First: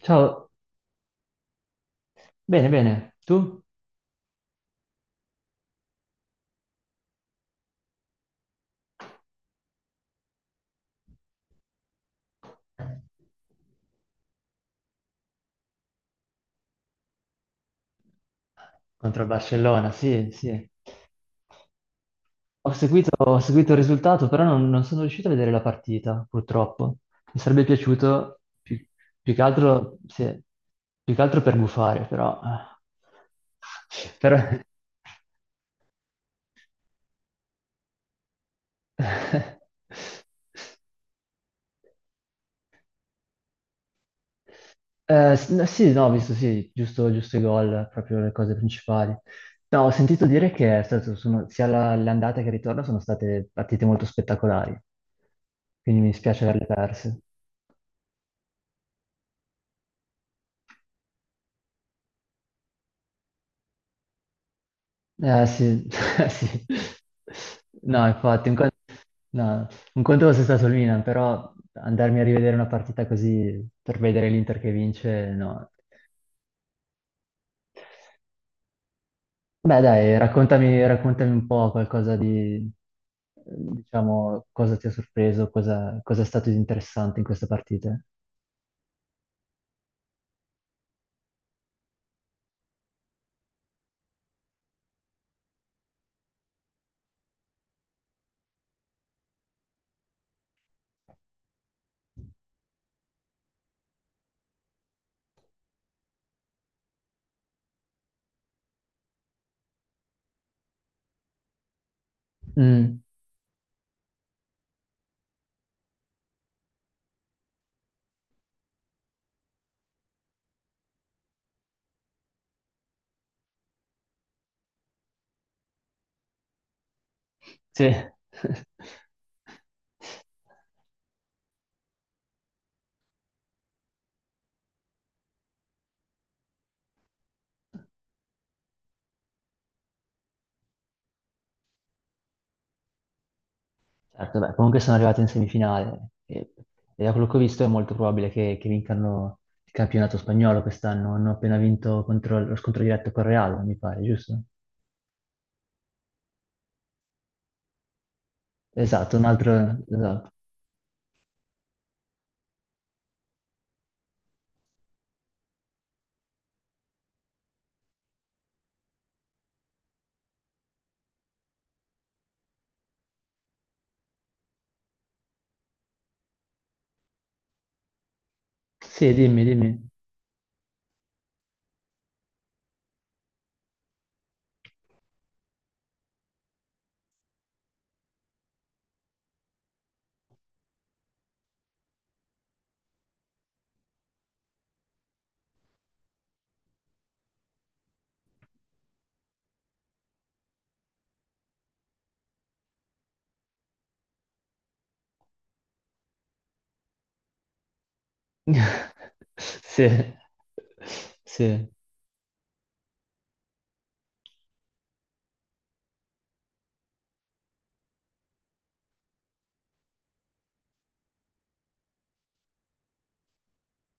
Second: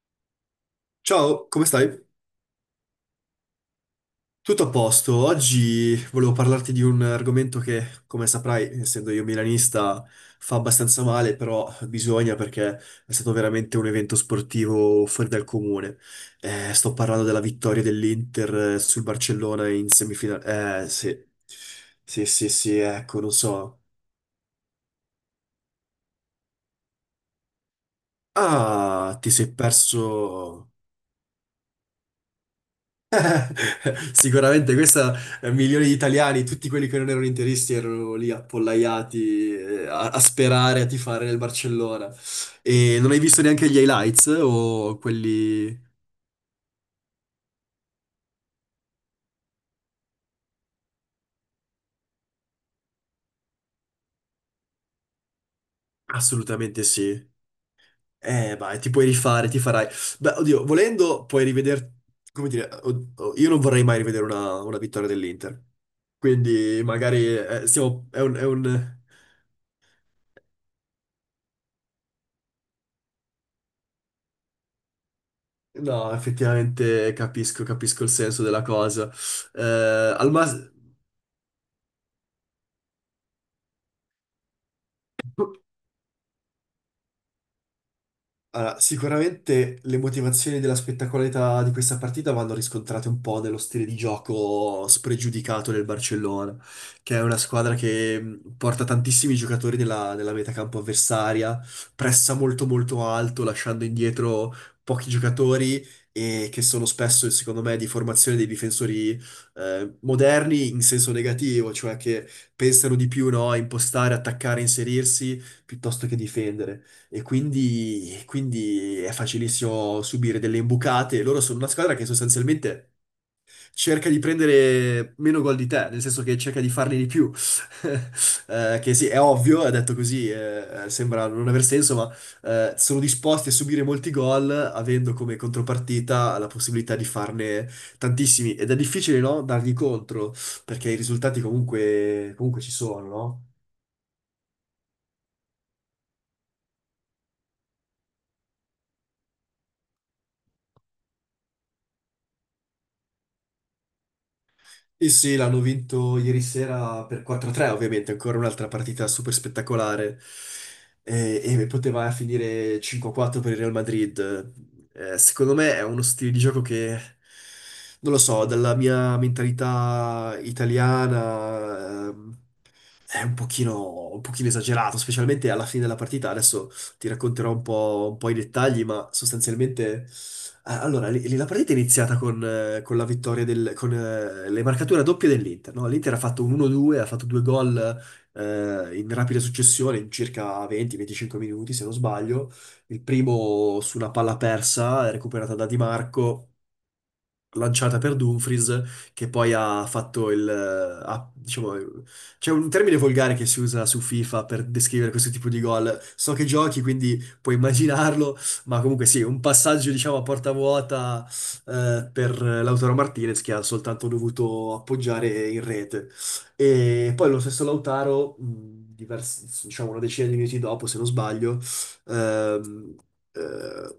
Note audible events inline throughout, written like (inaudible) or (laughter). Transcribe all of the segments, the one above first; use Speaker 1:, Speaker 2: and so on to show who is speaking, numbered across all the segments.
Speaker 1: Ciao,
Speaker 2: Ciao, come stai?
Speaker 1: bene, bene. Tu?
Speaker 2: Tutto a posto. Oggi volevo parlarti di un argomento che, come saprai, essendo io milanista, fa abbastanza male, però bisogna perché è stato veramente un evento sportivo fuori dal comune. Sto parlando della vittoria dell'Inter sul
Speaker 1: Contro il
Speaker 2: Barcellona in
Speaker 1: Barcellona, sì, sì.
Speaker 2: semifinale. Sì. Sì, sì, sì, ecco, non
Speaker 1: Ho seguito
Speaker 2: so.
Speaker 1: il risultato, però non sono riuscito a vedere la partita, purtroppo. Mi sarebbe piaciuto più,
Speaker 2: Ah, ti
Speaker 1: più che
Speaker 2: sei
Speaker 1: altro, sì,
Speaker 2: perso.
Speaker 1: più che altro per gufare, però...
Speaker 2: (laughs)
Speaker 1: (laughs) Però...
Speaker 2: Sicuramente questa, milioni di italiani, tutti quelli che non erano interisti erano lì appollaiati eh,
Speaker 1: (laughs)
Speaker 2: a, a sperare, a tifare nel Barcellona. E non hai visto neanche gli highlights o
Speaker 1: No,
Speaker 2: quelli.
Speaker 1: sì, no, ho visto, sì, giusto, giusto i gol, proprio le cose principali. No, ho sentito dire che sia l'andata che il ritorno sono state partite molto spettacolari, quindi mi dispiace averle
Speaker 2: Assolutamente
Speaker 1: perse.
Speaker 2: sì. Vai, ti puoi rifare, ti farai. Beh, oddio, volendo puoi rivedere. Come dire, oh, io non vorrei mai rivedere una vittoria
Speaker 1: Eh
Speaker 2: dell'Inter.
Speaker 1: sì, (laughs) sì.
Speaker 2: Quindi magari
Speaker 1: No,
Speaker 2: siamo. È un, è
Speaker 1: infatti, un conto,
Speaker 2: un.
Speaker 1: no, un conto fosse stato il Milan, però andarmi a rivedere una partita così per vedere l'Inter che vince, no.
Speaker 2: No, effettivamente capisco, capisco il senso della cosa.
Speaker 1: Beh,
Speaker 2: Eh,
Speaker 1: dai,
Speaker 2: Al massimo.
Speaker 1: raccontami, raccontami un po' qualcosa di, diciamo, cosa ti ha sorpreso, cosa, cosa è stato di interessante in questa partita.
Speaker 2: Allora, sicuramente le motivazioni della spettacolarità di questa partita vanno riscontrate un po' nello stile di gioco spregiudicato del Barcellona, che è una squadra che porta tantissimi giocatori nella metacampo avversaria, pressa molto molto alto, lasciando indietro pochi giocatori e che sono spesso, secondo me, di formazione dei difensori moderni in senso negativo, cioè che pensano
Speaker 1: Mm,
Speaker 2: di più, no, a impostare, attaccare, inserirsi piuttosto che difendere. E quindi è facilissimo subire delle imbucate. Loro sono una squadra che sostanzialmente cerca di prendere meno gol di te, nel senso che cerca di farne di più.
Speaker 1: sì.
Speaker 2: (laughs)
Speaker 1: (laughs)
Speaker 2: Che sì, è ovvio, è detto così, sembra non aver senso, ma sono disposti a subire molti gol avendo come contropartita la possibilità di farne tantissimi. Ed è difficile, no? Dargli contro, perché i risultati comunque ci sono, no?
Speaker 1: Certo, beh, comunque sono arrivati in semifinale e da quello che ho visto è molto probabile che vincano il campionato spagnolo quest'anno. Hanno appena vinto contro, lo scontro diretto con Real, mi pare, giusto?
Speaker 2: Sì, sì, l'hanno vinto ieri sera per 4-3, ovviamente, ancora un'altra partita
Speaker 1: Esatto, un
Speaker 2: super
Speaker 1: altro...
Speaker 2: spettacolare.
Speaker 1: Esatto.
Speaker 2: E poteva finire 5-4 per il Real Madrid. Secondo me è uno stile di gioco che, non lo so, dalla mia mentalità italiana, è un pochino esagerato, specialmente alla fine della partita. Adesso ti racconterò un po' i dettagli, ma
Speaker 1: Sì, dimmi, dimmi.
Speaker 2: sostanzialmente. Allora, lì la partita è iniziata con la vittoria del, con le marcature doppie dell'Inter, no? L'Inter ha fatto un 1-2, ha fatto due gol in rapida successione, in circa 20-25 minuti, se non sbaglio. Il primo su una palla persa, recuperata da Di Marco lanciata per Dumfries, che poi ha fatto diciamo, c'è un termine volgare che si usa su FIFA per descrivere questo tipo di gol. So che giochi, quindi puoi immaginarlo, ma comunque sì,
Speaker 1: (laughs)
Speaker 2: un
Speaker 1: Sì,
Speaker 2: passaggio, diciamo, a porta vuota
Speaker 1: sì.
Speaker 2: per Lautaro Martinez, che ha soltanto dovuto appoggiare in rete. E poi lo stesso Lautaro, diciamo una decina di minuti dopo, se non sbaglio, ehm, eh,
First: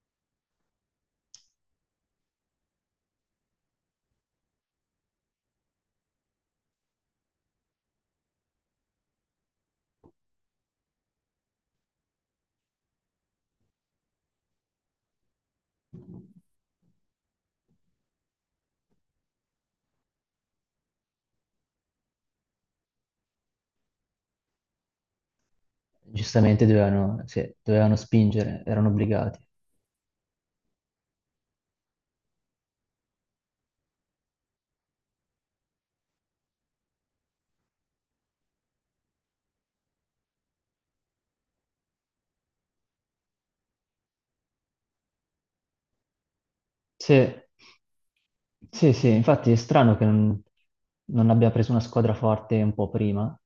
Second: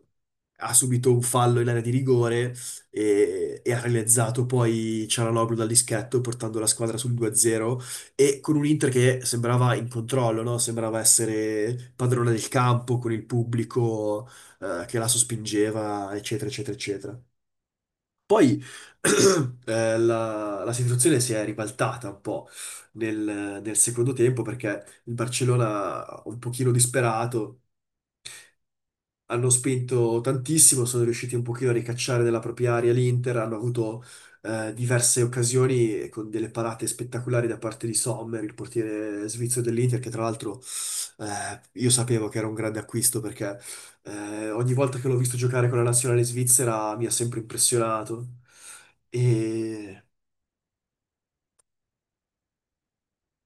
Speaker 2: ha subito un fallo in area di rigore e ha realizzato poi Cialanoglu dal dischetto portando la squadra sul 2-0 e con un Inter che sembrava in controllo, no? Sembrava essere padrone del campo con il pubblico che la sospingeva, eccetera, eccetera, eccetera. Poi (clears throat) la situazione si è ribaltata un po' nel secondo tempo perché il Barcellona un
Speaker 1: Giustamente
Speaker 2: pochino
Speaker 1: dovevano, sì,
Speaker 2: disperato
Speaker 1: dovevano spingere, erano obbligati.
Speaker 2: hanno spinto tantissimo, sono riusciti un pochino a ricacciare nella propria area l'Inter, hanno avuto diverse occasioni con delle parate spettacolari da parte di Sommer, il portiere svizzero dell'Inter, che tra l'altro io sapevo che era un grande acquisto perché ogni volta che l'ho visto giocare con la nazionale svizzera mi ha
Speaker 1: Sì,
Speaker 2: sempre impressionato.
Speaker 1: sì, sì, infatti è strano
Speaker 2: E
Speaker 1: che non, non abbia preso una squadra forte un po' prima.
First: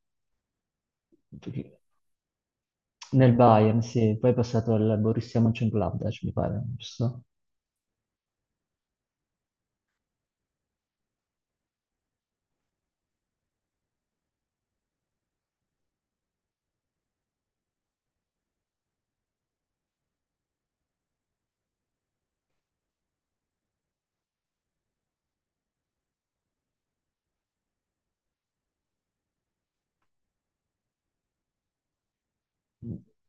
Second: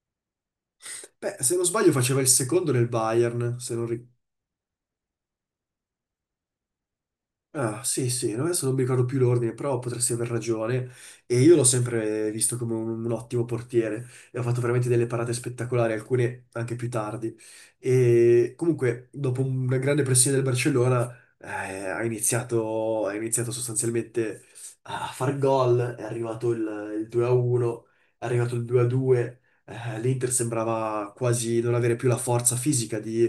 Speaker 2: beh, se non
Speaker 1: Perché-
Speaker 2: sbaglio faceva il secondo nel
Speaker 1: Nel
Speaker 2: Bayern. Se
Speaker 1: Bayern,
Speaker 2: non ri-
Speaker 1: sì, poi è passato al Borussia Mönchengladbach, mi pare, giusto?
Speaker 2: Ah, sì, sì, no, adesso non mi ricordo più l'ordine, però potresti aver ragione. E io l'ho sempre visto come un ottimo portiere e ha fatto veramente delle parate spettacolari, alcune anche più tardi. E comunque, dopo una grande pressione del Barcellona, eh, ha iniziato sostanzialmente a far gol. È arrivato il 2-1, è arrivato il 2-2. L'Inter sembrava quasi non avere più la forza fisica di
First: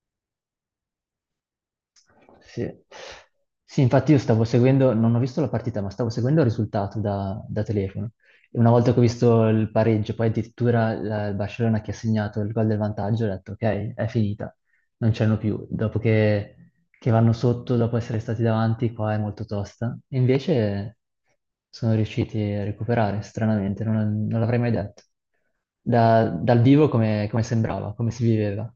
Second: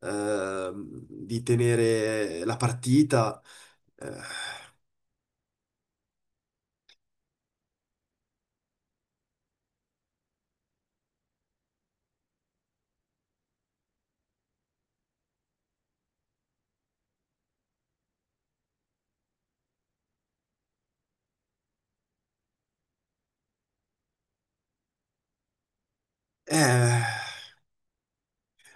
Speaker 2: ehm, di tenere la
Speaker 1: Sì.
Speaker 2: partita,
Speaker 1: Sì, infatti io
Speaker 2: eh,
Speaker 1: stavo seguendo, non ho visto la partita, ma stavo seguendo il risultato da, da telefono. E una volta che ho visto il pareggio, poi addirittura il Barcellona che ha segnato il gol del vantaggio, ho detto ok, è finita, non c'erano più. Dopo che vanno sotto, dopo essere stati davanti, qua è molto tosta. E invece sono riusciti a recuperare, stranamente, non l'avrei mai detto. Dal vivo
Speaker 2: eh,
Speaker 1: come, come sembrava, come si viveva.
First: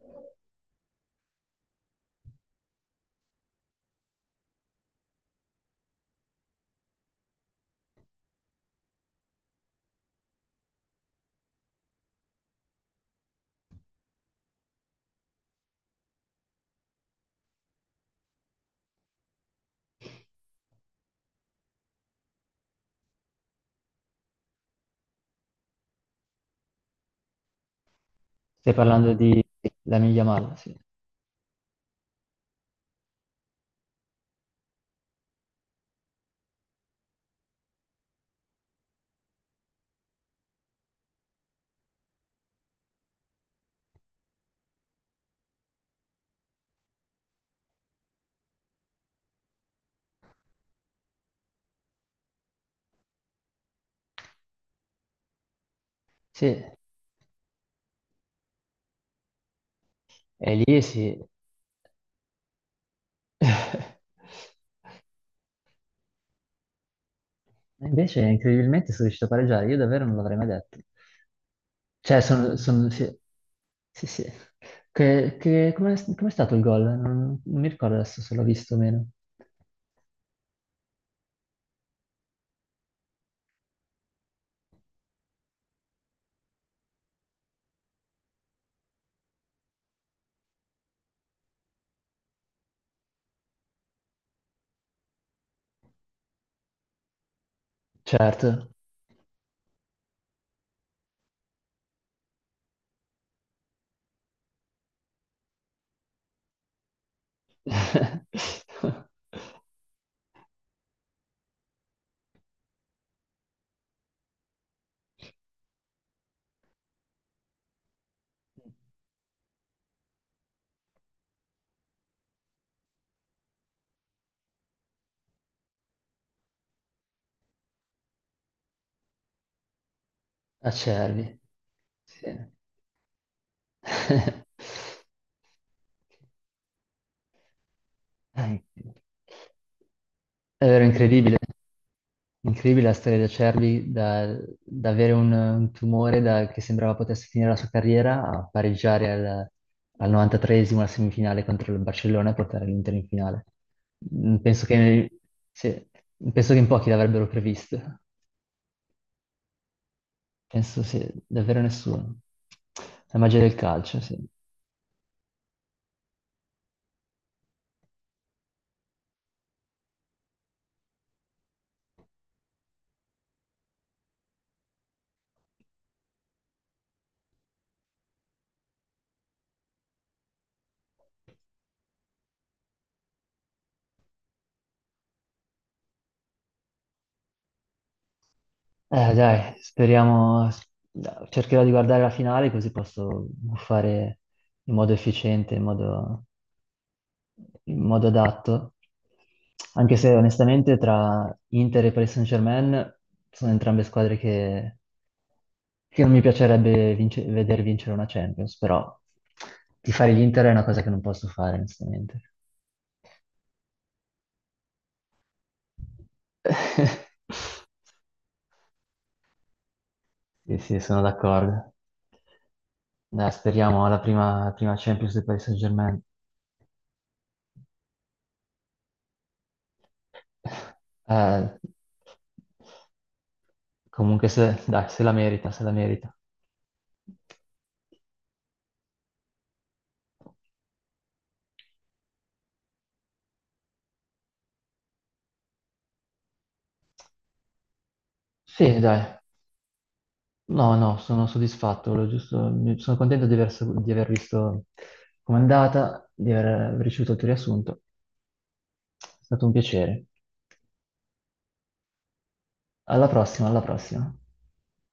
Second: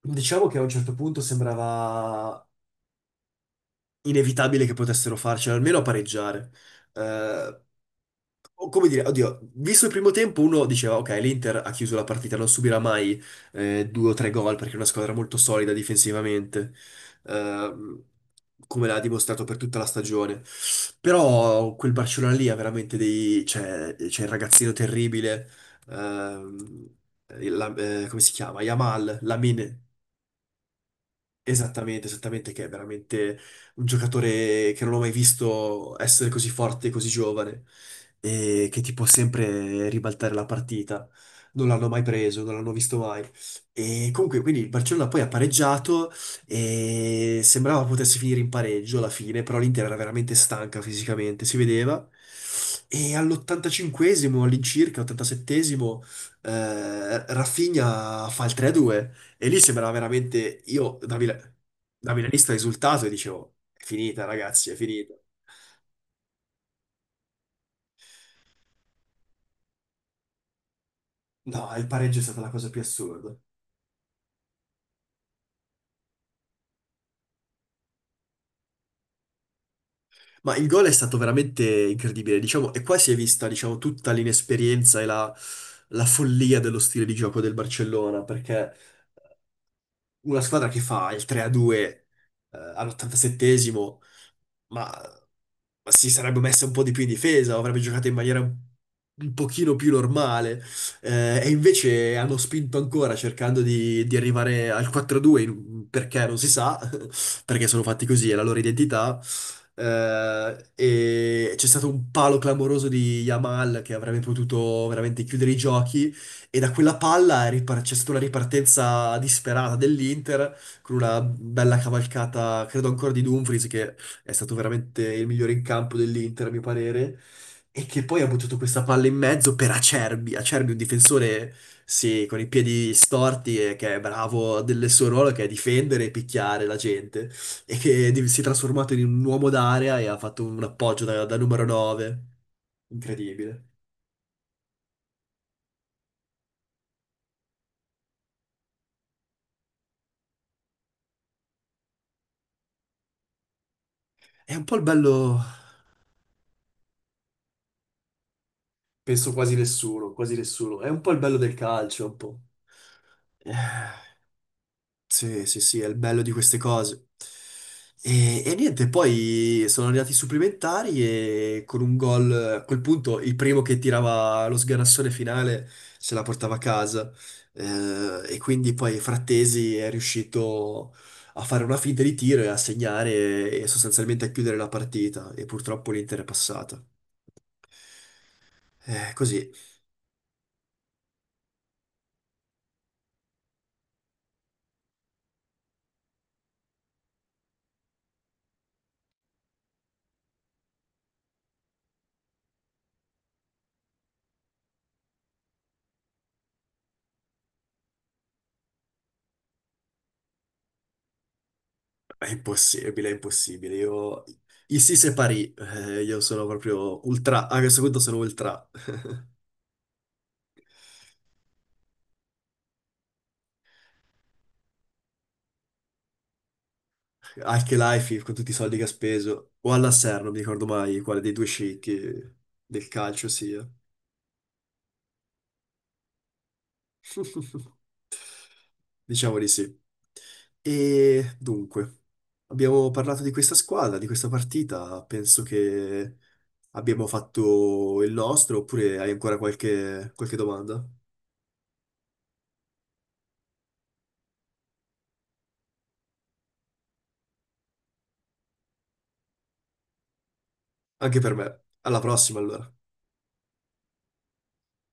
Speaker 2: diciamo che a un certo punto sembrava inevitabile che potessero farcela, almeno a pareggiare. Eh, o come dire, oddio, visto il primo tempo uno diceva, ok, l'Inter ha chiuso la partita, non subirà mai due o tre gol perché è una squadra molto solida difensivamente, ehm, come l'ha dimostrato per tutta la stagione. Però quel Barcellona lì ha veramente dei... c'è c'è il ragazzino terribile, ehm, come si chiama?
Speaker 1: Stai parlando
Speaker 2: Yamal,
Speaker 1: di
Speaker 2: Lamine.
Speaker 1: Lamine Yamal, sì.
Speaker 2: Esattamente, esattamente, che è veramente un giocatore che non ho mai visto essere così forte e così giovane e che ti può sempre ribaltare la partita. Non l'hanno mai preso, non l'hanno visto mai. E comunque, quindi il Barcellona poi ha pareggiato e sembrava potesse finire in pareggio alla fine, però l'Inter era veramente stanca fisicamente, si vedeva. E all85 all'incirca, 87esimo,
Speaker 1: Sì, e
Speaker 2: Rafinha fa il 3-2. E lì sembrava veramente
Speaker 1: lì
Speaker 2: io
Speaker 1: sì.
Speaker 2: da milanista risultato e dicevo, è
Speaker 1: (laughs)
Speaker 2: finita ragazzi, è finita.
Speaker 1: Invece incredibilmente sono riuscito a pareggiare, io davvero non l'avrei mai detto.
Speaker 2: No, il pareggio
Speaker 1: Cioè,
Speaker 2: è stata la cosa più
Speaker 1: sì,
Speaker 2: assurda.
Speaker 1: sì. Sì. Che, com'è stato il gol? Non, non mi ricordo adesso se l'ho visto o meno.
Speaker 2: Ma il gol è stato veramente incredibile, diciamo, e qua si è vista, diciamo, tutta l'inesperienza e la follia dello stile di gioco del Barcellona, perché una squadra che fa il 3-2 all'87esimo ma, ma si sarebbe messa un po' di più in difesa, o avrebbe giocato in maniera un
Speaker 1: Certo.
Speaker 2: un pochino più normale. E invece hanno spinto ancora cercando di arrivare al 4-2, perché non si sa, (laughs) perché sono fatti così, è la loro identità.
Speaker 1: (laughs)
Speaker 2: E c'è stato un palo clamoroso di Yamal che avrebbe potuto veramente chiudere i giochi e da quella palla c'è stata una ripartenza disperata dell'Inter con una bella cavalcata, credo ancora di Dumfries che è stato veramente il migliore in campo dell'Inter, a mio parere, e che poi ha buttato questa palla in mezzo per Acerbi. Acerbi, un
Speaker 1: Acerbi.
Speaker 2: difensore, sì, con i
Speaker 1: Sì.
Speaker 2: piedi storti e che è
Speaker 1: (laughs)
Speaker 2: bravo del suo ruolo, che è difendere e picchiare la gente, e si è
Speaker 1: Dai.
Speaker 2: trasformato in un uomo d'area e ha fatto un
Speaker 1: È vero,
Speaker 2: appoggio da
Speaker 1: incredibile.
Speaker 2: numero 9.
Speaker 1: Incredibile la storia di
Speaker 2: Incredibile.
Speaker 1: Acerbi, da, da avere un tumore che sembrava potesse finire la sua carriera a pareggiare al, al 93esimo la semifinale contro il Barcellona e portare l'Inter in finale. Mm,
Speaker 2: È
Speaker 1: penso
Speaker 2: un po' il
Speaker 1: che,
Speaker 2: bello,
Speaker 1: sì, penso che in pochi l'avrebbero previsto.
Speaker 2: penso quasi nessuno,
Speaker 1: Penso
Speaker 2: è un
Speaker 1: sì,
Speaker 2: po' il bello del
Speaker 1: davvero
Speaker 2: calcio, un
Speaker 1: nessuno.
Speaker 2: po'.
Speaker 1: La magia del calcio, sì.
Speaker 2: Sì, sì, sì, è il bello di queste cose. E niente, poi sono arrivati i supplementari e con un gol, a quel punto il primo che tirava lo sganassone finale se la portava a casa. E quindi poi Frattesi è riuscito a fare una finta di tiro e a segnare e sostanzialmente a chiudere la partita. E purtroppo l'Inter è passata. Così.
Speaker 1: Dai, speriamo, cercherò di guardare la finale così posso fare in modo efficiente, in modo adatto, anche se onestamente tra Inter e Paris Saint-Germain sono entrambe squadre che non mi piacerebbe veder vincere una Champions, però tifare l'Inter è una cosa che non posso fare, onestamente.
Speaker 2: È impossibile, è impossibile. Io. I Sisse Parì, io sono proprio ultra, a
Speaker 1: (laughs)
Speaker 2: questo punto sono ultra.
Speaker 1: Sì, sì, sono d'accordo. Dai, speriamo alla prima Champions del Paris Saint-Germain.
Speaker 2: Anche Life con tutti i soldi che ha speso, o all'Asser, non mi ricordo mai quale dei
Speaker 1: Eh,
Speaker 2: due sceicchi del calcio sia.
Speaker 1: comunque, se, dai, se la merita, se la merita.
Speaker 2: (laughs) Diciamo di sì. E dunque, abbiamo parlato di questa squadra, di questa partita, penso che abbiamo fatto il nostro,
Speaker 1: Sì,
Speaker 2: oppure hai
Speaker 1: dai.
Speaker 2: ancora qualche
Speaker 1: No,
Speaker 2: domanda?
Speaker 1: no, sono soddisfatto, volevo sono contento di aver, di aver visto com'è andata, di aver ricevuto il tuo riassunto. È stato un piacere.
Speaker 2: Anche per me. Alla prossima allora.
Speaker 1: Alla prossima, alla prossima.